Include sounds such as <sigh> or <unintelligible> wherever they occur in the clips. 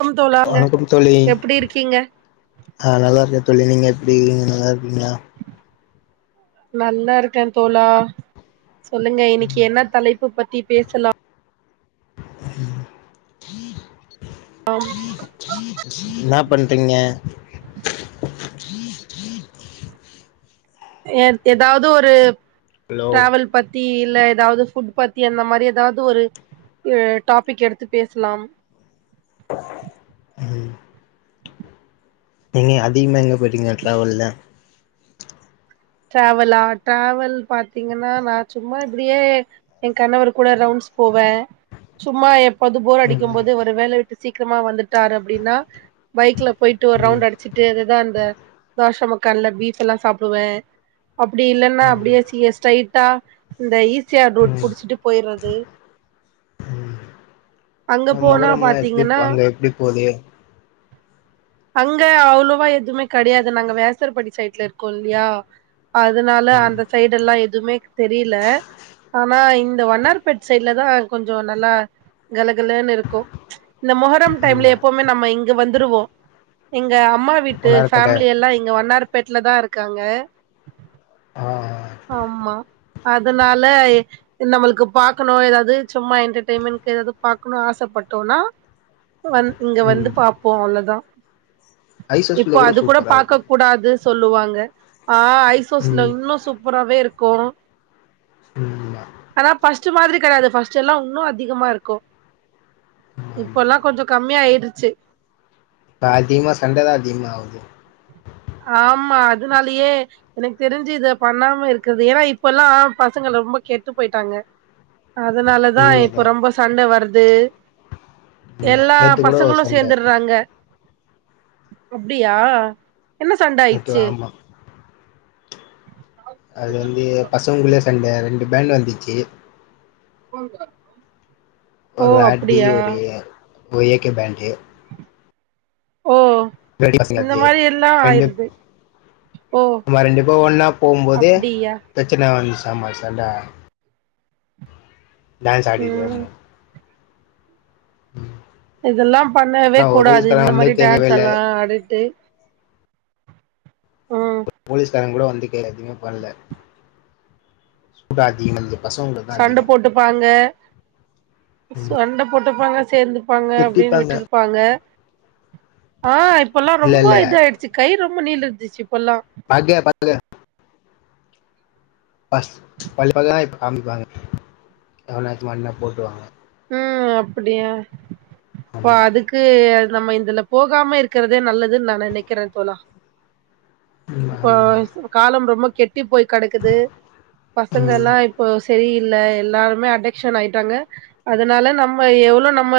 Come தோழாங்க வணக்கம் தோழி எப்டி இருக்கீங்க ஆ நல்லார்க்கே தோழி நீங்கள் எப்டி இகீங்க நல்லார்க்கீங்ளா நல்லா இருக்கந் தோழா சொல்லுங்க இன்னைக்கி என்னத் தலைப்புப் பத்தி பேசலா ம் என்னா பண்றீங்க ஏத் எதாவது ஒரு ஹலோ டிராவல் பத்தி இல்ல ஏதாவது ஃபுட் பத்தி அந்த மாதிரி ஏதாவ்து ஒரு டாபிக் எடுத்து பேஷ்லாம் ம் நீங் அதிகமா எங்க போயிட்டீங்க இந் ஏத்ல அவுள்தா ட்ராவலா டிராவல் பாத்தீங்கன்னா நா சும்மா இப்டியே ஏ கணவரு குட ரவுண்ட்ஸ் போவே சும்மா எப் அது போர் ம் அடிக்கும் ம் போது ஒரு வேல விட்டு சீக்கிரமா வந்துட்டாரு அப்டின்னா பைக்ல பொயிட்டு ஒரு ம் ரவுண்டு அடி வச்சிட்டு அதுதா அந்த தோஷ மக்கான்ல பீப் எல்லா சாப்புடுவே அப்படி இல்லன்னா அப்படியே சியே ஸ்ட்ரைட்டா இந்த இ சி ஆர் ரோட் ம் புடிச்சிட்டு போயற்து அங்க ம்மே போனா மொகரம்ல்லா எப்டி பாத்தீங்கன்னா அங்க எப்டி போதே அங்க அவ்வளோவா எதுவுமே கெடயாது நாங்க வேசரபாடி சைட்ல இருக்கோ இல்லியா அதனால ம் அந்த சைடெல்லா எதுமே தெரில ஆனா இந்த வன்னார்பேட் சைட்ல தா கொஞ்சோ நல்லா கலகலனு இருக்கோ இந்த மொகரம் டைம்ல ஆமா எப்பவுமே நம்ம இங் இங்க வந்துருவோ எங்க அம்மா வீட்டு வண்ணாரப்பேட்ட ஃபேமிலி எல்லா இங்க வன்னார் பேட்ல தா இருக்காங்க அ ஆ ஆமா அதனால நம்ளுக்கு பாக்கணு எதாது சும்மா என்டர்டெயின்மெண்டு எது பாக்குணு ஆசப்பட்டோனா வந் இங்க வந்து ம் பாப்போ அவ்ளதா இப்போ ஐசஸ்ல அது கூட சூப்பரா இருக்கு பாக்கக் கூடாது சொல்லுவாங்க ஆ ஐசோஸ்ல ம் இன்னு சூப்ராவே இருக்கு ஆமா ஆனா பர்ஸ்ட் மாதிரி கெடையாது பர்ஸ்ட்ல்லா இன்னூ அதிகமா இருக்கோ ஆமா ஆமா. இப்பெல்லா கொஞ்ச கம்மியா ஆயிருச்சி தா அதிகமா சண்ட தா அதிகமாவுது ஆமா அதுனாலயே எனக்கு தெரிஞ்சி இத பண்ணாம இருக்கது ஏனா இப்பெல்லா பசங்க லொம்ப கெட்டு பொயிட்டாங்க அதனாலதா உண்மைதா இப்போ ரொம்ப சண்ட வர்து ஆமா எல்லா நேத்து கூட ஒரு பசங்களு சண்ட சேந்தர்றாங்க அப்டியா என்ன சண்ட நேத்து ஆயிட்ச்சி ஆமா அது வந்து பசங்ககுள்ளயே சண்ட ரெண்டு பேண்டு வந்துச்சி <unintelligible> ஒரு அடி அப்டியா ஒரு ஒரு ஏக்க பேண்டு ஓ வெடிச்சி இந்த அப்டியே மாரி எல்லா ரெண்டு ஆயிருது ஓ நம்ம ரெண்டுப்பா ஒன்னா போவ்ம்போதே அப்டியா பிரச்சனை வந்துச்சாம்மா சண்ட டான்ஸ் ஆடிக்கிட்டு ம் வருமா இதெல்லா பண்ணவே ஆனா ஒரு கூடாது போலீஸ்காரன் இந்த வந்து மாதிரி கேக்கவே டான்ஸ் இல்ல எல்லா ஆடிட்டு ம் போலீஸ்காரங்க கூட வந்து க எதுமே பண்ல உபாதி வந்து சண்ட போட்டுப்பாங்க சண்ட போட்டுப்பாங்க சேந்து ப்பாங்க அப்டின் திட்டிப்பாங்க விட்டுருப்பாங்க ஆ இப்பெல்லா இல்ல இல்ல ரொம்ப இதா ஆயிடுச் சி கை ரொம்ப நீள் இந்துச்சு இப்பெல்லா ஆகயா பர்த்டே ஃபர்ஸ்ட்டு பள்ள பள்ள காமிப்பாங்க எவளாச்சு வாங்னா போட்ருவாங்ளா உம் அப்படியா இப்ப ஆமா அதுக்கு நம்ம இதுல போகாம இருக்கிறதே நல்லதுன்னு நா நெனக்கிறே தோழா ம் இப்போ ஆமா காலம் ரொம்ப கெட் ட்டி போய் கிடக்குது பசங்க ம் எல்லா இப்போ சரி இல்ல எல்லாருமே அடக்ஷன் ஆயிட்டாங்க அதனால நம்ம எவ்ளோ நம்ம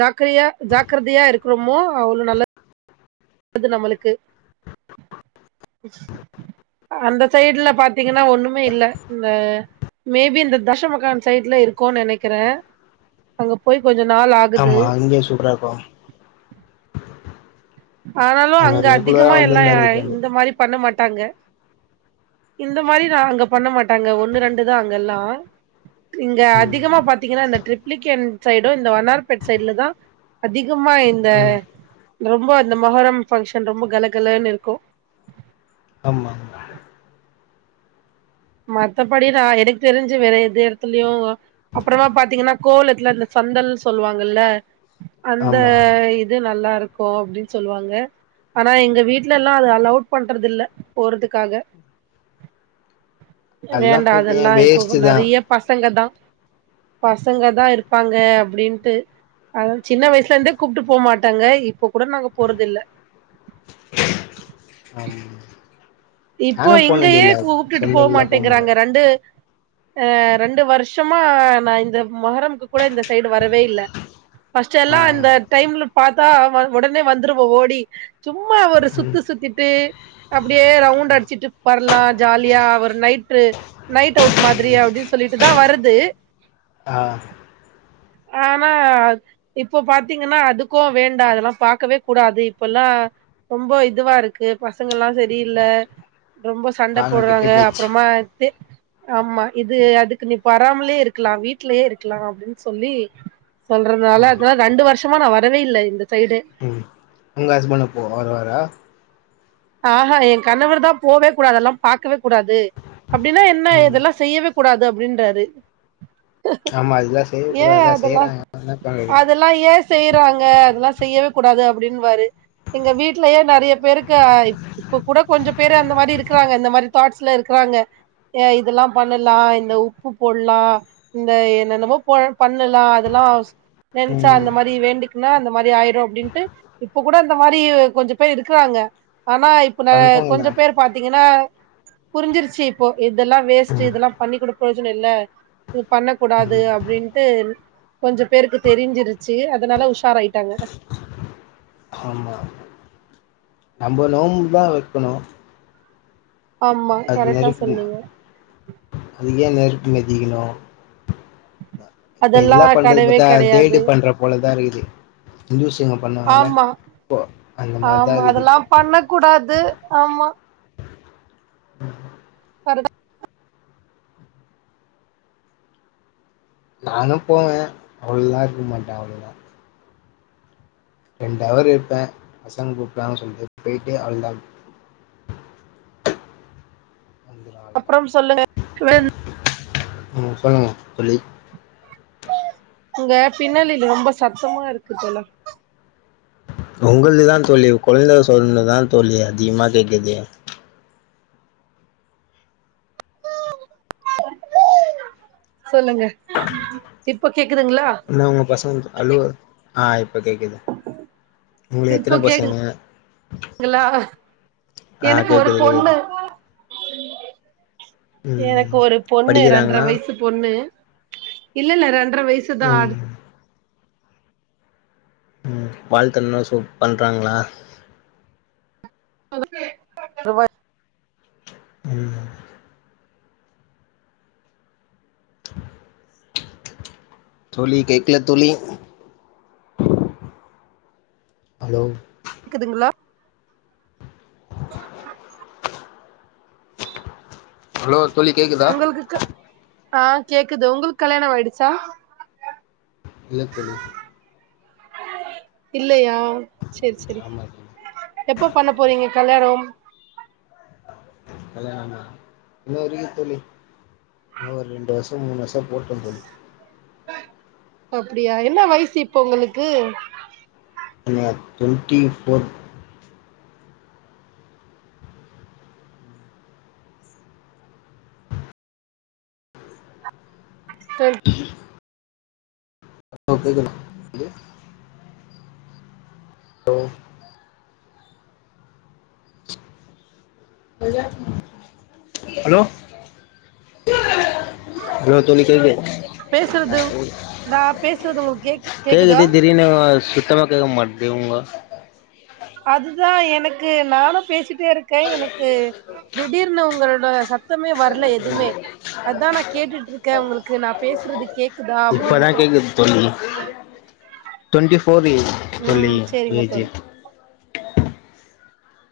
ஜாக்கரையா ஜாக்கிரதையா இருக்கறமோ அவ்ளோ நல்ல அது நம்ளுக்கு அந்த சைட்ல பாத் பாத்திங்கனா ஒன்னுமே இல்ல இங்க மேபி இந்த தஷமகான் சைட்ல இருக்குன் நெனைக்கிறே அங்க போய் கொஞ்ச நாள் ஆகுது இங்கே சொல்றாப ஆனாலு ஆமா அங்க ரெகுலரா அதிகமா எல்லா வந்துருந்தாரு இதாண்ட இந்த மாரி பண்ண மாட்டாங்க இந்த மாரி நா அங்க பண்ண மாட்டாங்க ஒன்னு ரெண்டுதா அங்கெல்லா நீங்க ம் அதிகமா பாத்தீங்கன்னா இந்த ட்ரிப்ளிகேன் சைடு இந்த வன்னார்பேட் சைட்ல தா அதிகமா இந்த ம் ரொம்ப அந்த மொஹரம் ஃபங்க்ஷன் ரொம்ப கலகலனு இருக்கு ஆமா மத்தபடி நா எனக்கு தெரிஞ்சு வேற எது எடத்துலயு அப்புறமா பாத்தீங்கன்னா கோவளத்துல இந்த சந்தல்ன்னு சொல்லுவாங்கல்ல அந்த ஆமா இது நல்லாருக் போ அப்டின் சொல்வாங்க ஆனா எங்க வீட்லலா அது அலொட் பண்றது இல்ல போறதுக்காக வேண்டா போயிட்டு ஏ அதெல்லா வேஸ்ட் எப்போது தா நெறைய பசங்க தா பசங்க தா இருப்பாங்க அப்டின்ட்டு அத்தா சின்ன வயசுல இருந்தே கூப்ட்டு போக மாட்டாங்க இப்ப கூட நாங்க போறது இல்ல ஆம் இப்போ இங்கயே கூப்பிட்டுட்டு சொந்த போக ஊர்லா போ மாட்ட மாட்டேங்கிறாங்க ரெண்டு அ ரெண்டு வருஷமா நா இந்த மொகரம்க்கு கூட இந்த சைடு வரவே இல்ல ஃபர்ஸ்ட் ஆ எல்லா இந்த டைம்ல பாத்தா உடனே வந்துருவோ ஓடி சும்மா ஒரு சுத்து ம் சுத்திட்டு அப்டியே ரவுண்டு அடிச்சிட்டு பட லா ஜாலியா ஒரு நைட்டு நைட் அவுட் மாதிரி அப்டின் சொல்லிட்டு தா வருது ஆ ஆனா இப்ப பாத்தீங்கனா அதுக்கு வேண்டா அதெல்லா பாக்கவே கூடாது இப்பெல்லா ரொம்ப இதுவா இருக்கு பசங்க எல்லா சரியில்ல ரொம்ப சண்ட காலோ கெட்டு போட்றாங்க போயிச்சு அப்புறமா தே ஆமா இது அதுக்கு நீ பராமலே இருக்லா வீட்லே இருக்லா அப்டின் சொல்லி சொல்றதால அதா ரெண்டு வருஷமா நா வரவே இல்ல இந்த சைடே ஒங்க ஹஸ்பண்ட் அப்போ வருவாரா ஆஹா என் கணவர் தா போவே கூடாது அதெல்லா பாக்கவே கூடாது அப்படின்னா என்ன ம் இதெல்லா செய்யவே கூடாது அப்டின்றாரு ஆமா அதெல்லா செய்ய கூடாதுதா செய்றாங்க என்ன பண்றது எல்லா ஏ செய்றாங்க அதெல்லா செய்யவே கூடாது அப்டினுவாரு எங்க வீட்லயே நெறைய பேருக்கு இங்க இப்ப கூட கொஞ்ச பேரு அந்த மாதிரி இருக்கறாங்க இந்த மாதிரி தாட்ஸ்ல இருக்கறாங்க ஏ இதெல்லா பண்ணலா இந்த உப்பு போட்லா இந்த என்னென்னமோ போவெ பண்ணலா அதெல்லா நெனச்சா ம் அந்த மாரி வேண்டிக்குங்க அந்த மாரி ஆயிரு அப்டின்ட்டு இப்ப கூட இந்த மாரி கொஞ்ச பேர் இருக்குறாங்க ஆனா இப்ப நா பண்றாங்க தா கொஞ்ச பேர் பாத்தீங்கன்னா புரிஞ்சிருச்சி இப்போ இதெல்லா வேஸ்ட்டு ம் இதெல்லா பண்ணிக்கூட பிரோஜனம் இல்ல இது பண்ண கூடாது அப்டின்ட்டு கொஞ்ச பேருக்கு தெரிஞ்சிருச்சு அதுனால உஷார் ஆய்ட்டாங்க ஆமா நம்ப நோம்பு தா வெக்கணு ஆமா அது மாறி கரெக்டா இருக்குமா சொன்னீங்க அதுக்கு ஏன் நெருப்பு மெதிக்கணு இப்ப அதெல்லா இதுல்லா பண்றது கெடையவே பாத்தா தேடு கெடையாது பண்ற போலதா இருக்குது ஜூஸ் இங்க பண்ணுவாங்களே ஆமா அப்போ அந்த மாறிதா ஆமா இருக்கு அதெல்லா இப்போ பண்ண கூடாது ஆமா உம் <unintelligible> கரட்டா நானு போவ அவள்லா இருக்க மாட்டே அவ்ளோதா ரெண்டு ஹவர் இருப்பே பசங்க கூப்ட்டாங்கன்னு சொல்ட்டு போயிட்டு அவள்தா அப்புறம் சொல்லுங்க <unintelligible> ம் சொல்லுங்க தோழி உங்க பின்னாலில் ரொம்ப சத்தமா இருக்கு போல உங்களுக்தா தோழி கொழ்ந்த சொன்னதா தோழி அதிகமா கேக்குது சொல்லுங்க இப்ப கேக்குதுங்ளா என்னா உங்க பசங்க அழுவ ஆ இப்ப கேக்குது உங்களுக்கு இப்போ எத்தன பசங்க கேக்குதுங்ளா ஆ எனக்கு ஒரு கேக்குது கேக்குது பொண்ணு ம் எனக்கு ஒரு பொண்ணு ரெண்ரை படிக்கிறாங்களா வயசு பொண்ணு இல்ல இல்ல ரெண்ரை வயசு தா ம் ஆகு உம் வாழ்த்தண்ணா சூப் பண்றாங்ளா மெதுவாய் உம் தோழி கேக்குல தோழி ஹலோ கேக்குதுங்ளா ஹலோ தோழி கேக்குதா உங்களுக்குக்கு ஆ கேக்குது உங்களுக்கு கல்யாணம் ஆயிடுச்சா இல்ல தோழி இல்லயா சேர் செரி ஆமா தோழி எப்ப பண்ண போறீங்க கல்யாணம் கல்யாணமா இன்னு இருக்கு தோழி இன்னு ஒர் ரெண்டு வர்ஷோ மூணு வர்ஷோ போட்டுந்தோழி அப்டியா என்ன வய்சு இப்போ உங்களுக்கு இல்லங்க டொன்ட்டி ஃபோர் <unintelligible> ஆ கேக்குது தோழி லோ ஹலோ ஹலோ தோழி கேக்குது பேசுறது நா பேசுறது உங்களுக்கு கேக்கு கேக்குதா தீடீர்ன்னு சுத்தமா கேக்க மாட்டிங்குது உங்க அதுதா எனக்கு நானும் பேசிட்டே இருக்கே எனக்கு திடீர்னு உங்களோட சத்தமே வர்ல எதுமே அதான் நா கேட்டுட்ருக்க உங்களுக்கு நா பேசுறது கே இப்பதா கேக்குது தோழி டொண்ட்டி ஃபோர் ஏஜ் தோழி ம் சேரிங்க ஏஜு தோழி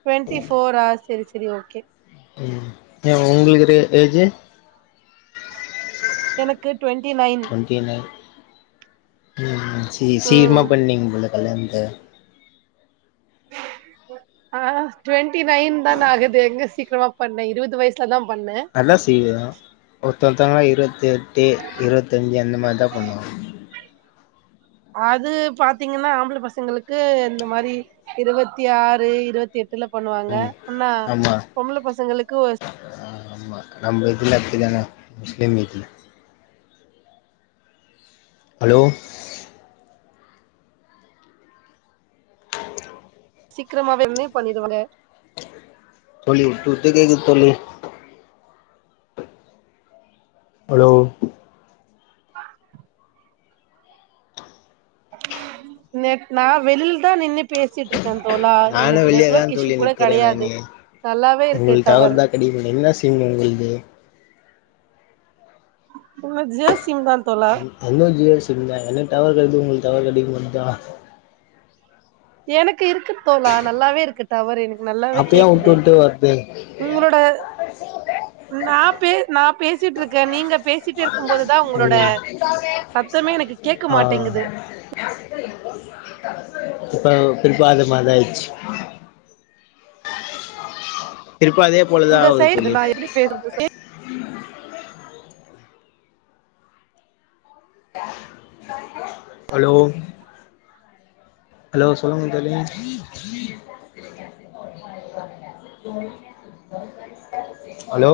டுவென்டி ஃபோரா செரி செரி ஓகே ஏ உங்களுக்கு ஏஜு எனக்கு டுவெண்ட்டி நைன் <unintelligible> சி ம் சீக்கிராம பண்ணீங்க போல கல்யாணத்த <inaudible> ஆ டு்வெண்ட்டி நைன் தானே ஆகுது எங்க சீக்கிரமா பண்ண இருவது வயசுலதா பண்ணே நல்லா செய்வியா ஒர்த்தொர்த்தங்க இருவத்தி எட்டு இருவத்தஞ்சு அந்த மார்தா பண்ணுவா அது பாத்தீங்கன்னா ஆம்பள பசங்களுக்கு இந்த மாரி இருவத்தி ஆறு இருவத்தி எட்டு ஃபில்லப் பண்ணுவாங்க ம் <unintelligible> ஆமா பொம்பள பசங்களுக்கு ஆமா நம்ம இதில அப்டி தானா முஸ்லிம் இதில் <inaudible> ஹலோ சீக்கிரமாவ <unintelligible> பண்ணிருவாங்க தோழி விட்டு விட்டு கேக்குது தோழி ஹலோ நேத் நா வெளில தா நின்னு பேசிட்டுருக் தோழா நானு எனக்கு வெளியதா நெட்வொர்க் இஸ்யூ தோழி கூட நிக்கிறே கெடையாது நானு நல்லாவே இருக்கு உங்களுக்கு டவர் <unintelligible> என்ன சீன் உங்கள் து <unintelligible> ஜியோ சிம் தான் <inaudible> ஜியோ சிம் தா எனக்கு டவர் கெடைக்குது உங்களுக்கு டவர் கெடைக்க மாட்டேகுதா எனக்கு இருக்கு தோழா நல்லாவே இருக்கு டவர் எனக்கு நல்லா அப்ப ஏன் உட்டு உட்டு வருது உங்களோட நா பே நா பேசிட்ருக்கே நீங்க பேசிட்டு இருக்கும் போது தா உங்களோட ம் சத்தமே எனக்கு கேட்க ஆ மாட்டேங்குது <unintelligible> திருப்பஅதே உங்க சைடு இத நா எப்டி பேசுறது <inaudible> ஹலோ ஹலோ சொல்லுங்க தோழி ஹலோ